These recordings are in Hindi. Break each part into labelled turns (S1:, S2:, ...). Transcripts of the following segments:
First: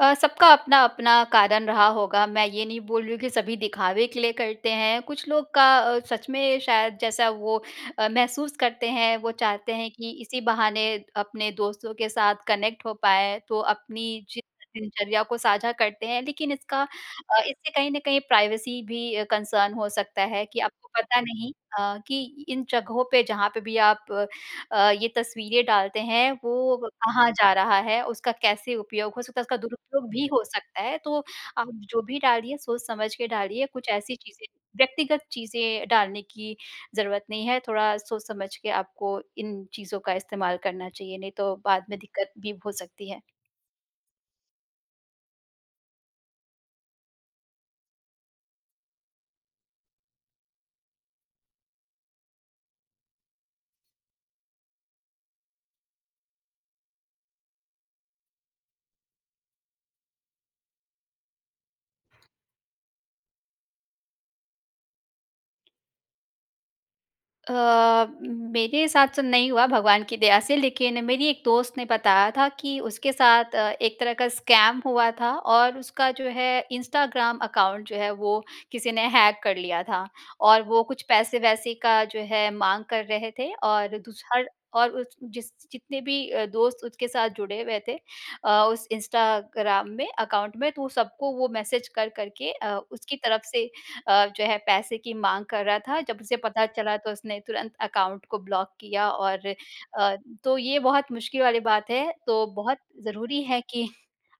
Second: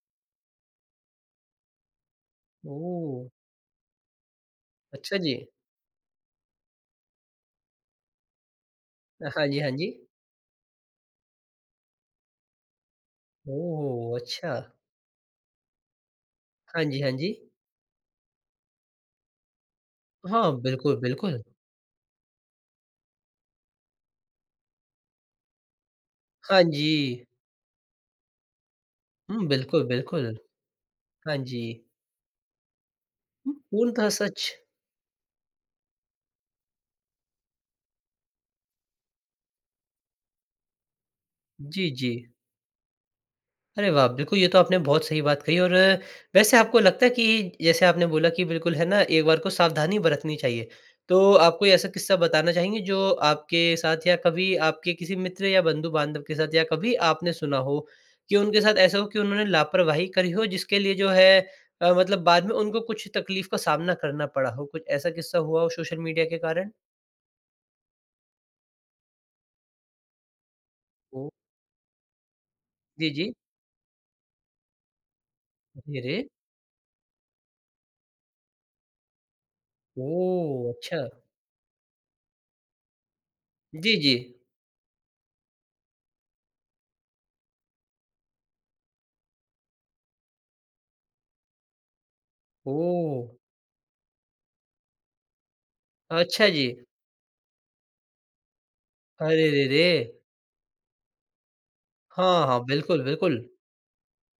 S1: अ, सबका अपना-अपना कारण रहा होगा, मैं ये नहीं बोल रही हूँ
S2: ओह!
S1: कि सभी दिखावे के लिए करते हैं।
S2: अच्छा
S1: कुछ
S2: जी।
S1: लोग का अ, सच में शायद जैसा वो अ, महसूस करते हैं, वो
S2: हाँ जी, हाँ
S1: चाहते हैं
S2: जी।
S1: कि इसी बहाने अपने दोस्तों के साथ कनेक्ट हो पाएँ, तो
S2: ओह!
S1: अपनी जि
S2: अच्छा।
S1: दिनचर्या को साझा करते हैं। लेकिन इसका
S2: हाँ जी, हाँ जी।
S1: अ, इससे कहीं न कहीं प्राइवेसी भी अ, कंसर्न हो सकता है
S2: हाँ,
S1: कि आपको
S2: बिल्कुल,
S1: पता
S2: बिल्कुल।
S1: नहीं अ, कि इन जगहों पे जहाँ पे भी आप अ, ये तस्वीरें डालते हैं,
S2: हाँ
S1: वो
S2: जी।
S1: कहाँ जा रहा है, उसका कैसे उपयोग हो सकता है
S2: हुँ,
S1: उसका
S2: बिल्कुल,
S1: दुरुपयोग भी
S2: बिल्कुल।
S1: हो सकता है, तो
S2: हाँ जी।
S1: आप जो भी डालिए सोच-समझ के
S2: उ,
S1: डालिए। कुछ
S2: पूर्णतः
S1: ऐसी चीज़ें
S2: सच।
S1: व्यक्तिगत चीज़ें डालने की ज़रूरत नहीं है, थोड़ा सोच-समझ के आपको इन चीज़ों का इस्तेमाल करना चाहिए, नहीं तो बाद
S2: जी,
S1: में दिक़्क़त
S2: जी।
S1: भी हो सकती है।
S2: अरे वाह! बिल्कुल ये तो आपने बहुत सही बात कही और अ, वैसे आपको लगता है कि, जैसे आपने बोला कि बिल्कुल है ना एक बार को सावधानी बरतनी चाहिए। तो, आप कोई ऐसा किस्सा बताना चाहेंगे जो आपके साथ या कभी आपके किसी मित्र या बंधु-बांधव के साथ या कभी आपने सुना हो? कि उनके साथ ऐसा हो कि उन्होंने लापरवाही करी हो, जिसके लिए जो है अ, मतलब बाद में उनको कुछ तक़लीफ़ का सामना करना पड़ा हो? कुछ ऐसा किस्सा हुआ हो सोशल मीडिया के कारण?
S1: अ, मेरे साथ तो नहीं हुआ भगवान की दया से लेकिन मेरी
S2: ओह!
S1: एक दोस्त ने बताया था कि
S2: जी,
S1: उसके
S2: जी।
S1: साथ अ, एक तरह का स्कैम हुआ था और
S2: अ,
S1: उसका
S2: धीरे।
S1: जो है इंस्टाग्राम अकाउंट जो है वो किसी ने हैक कर लिया था। और
S2: ओह!
S1: वो कुछ
S2: अच्छा।
S1: पैसे-वैसे का जो है माँग कर रहे थे
S2: जी,
S1: और दूस
S2: जी।
S1: हर और उस जिस जितने भी अ, दोस्त उसके साथ जुड़े हुए थे अ, उस इंस्टाग्राम में अकाउंट में तो सबको वो मैसेज कर-कर के अ, उसकी
S2: ओह!
S1: तरफ़ से अ, जो है पैसे की माँग कर रहा था। जब उसे
S2: अच्छा
S1: पता
S2: जी।
S1: चला तो उसने तुरंत अकाउंट को ब्लॉक किया और
S2: अरे रे
S1: अ,
S2: रे!
S1: तो ये बहुत मुश्किल वाली बात है। तो
S2: हाँ, हाँ,
S1: बहुत
S2: बिल्कुल, बिल्कुल।
S1: ज़रूरी है कि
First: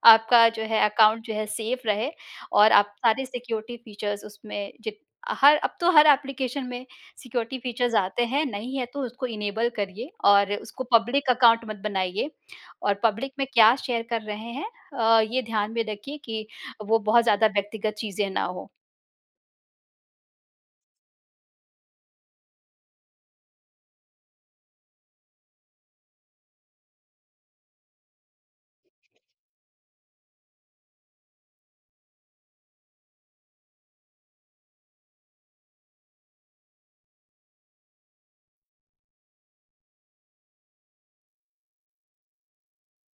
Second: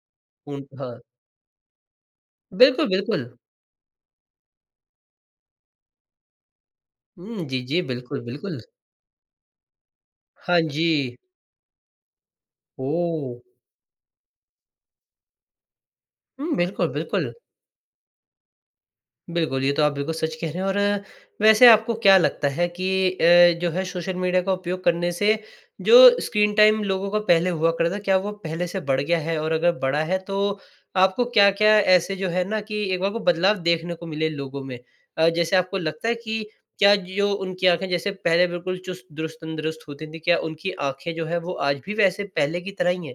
S1: आपका जो है
S2: पूर्णतः।
S1: अकाउंट जो है सेफ रहे और
S2: बिल्कुल,
S1: आप सारे
S2: बिल्कुल।
S1: सिक्योरिटी फीचर्स उसमें जिब हर अब तो हर एप्लीकेशन में
S2: उम,
S1: सिक्योरिटी
S2: जी, जी,
S1: फीचर्स
S2: बिल्कुल,
S1: आते हैं,
S2: बिल्कुल।
S1: नहीं हैं तो उसको इनेबल करिए और
S2: हाँ
S1: उसको
S2: जी।
S1: पब्लिक अकाउंट मत बनाइए। और पब्लिक
S2: ओह!
S1: में क्या शेयर कर रहे हैं अ, ये ध्यान में रखिए कि
S2: हुँ, बिल्कुल,
S1: वो बहुत
S2: बिल्कुल।
S1: ज़्यादा व्यक्तिगत चीज़ें ना हो।
S2: बिल्कुल, ये तो आप बिल्कुल सच कह रहे हैं। और वैसे आपको क्या लगता है कि अ, जो है सोशल मीडिया का उपयोग करने से जो स्क्रीन टाइम लोगों का पहले हुआ था, क्या वो पहले से बढ़ गया है? और अगर बढ़ा है तो आपको क्या-क्या ऐसे जो है ना कि एक बार वो बदलाव देखने को मिले लोगों में? अ, जैसे आपको लगता है कि क्या जो उनकी आँखें जैसे पहले बिल्कुल चुस्त, दुरुस्त, तंदुरुस्त होती थीं, क्या उनकी आँखें जो है वो आज भी वैसे पहले की तरह ही हैं?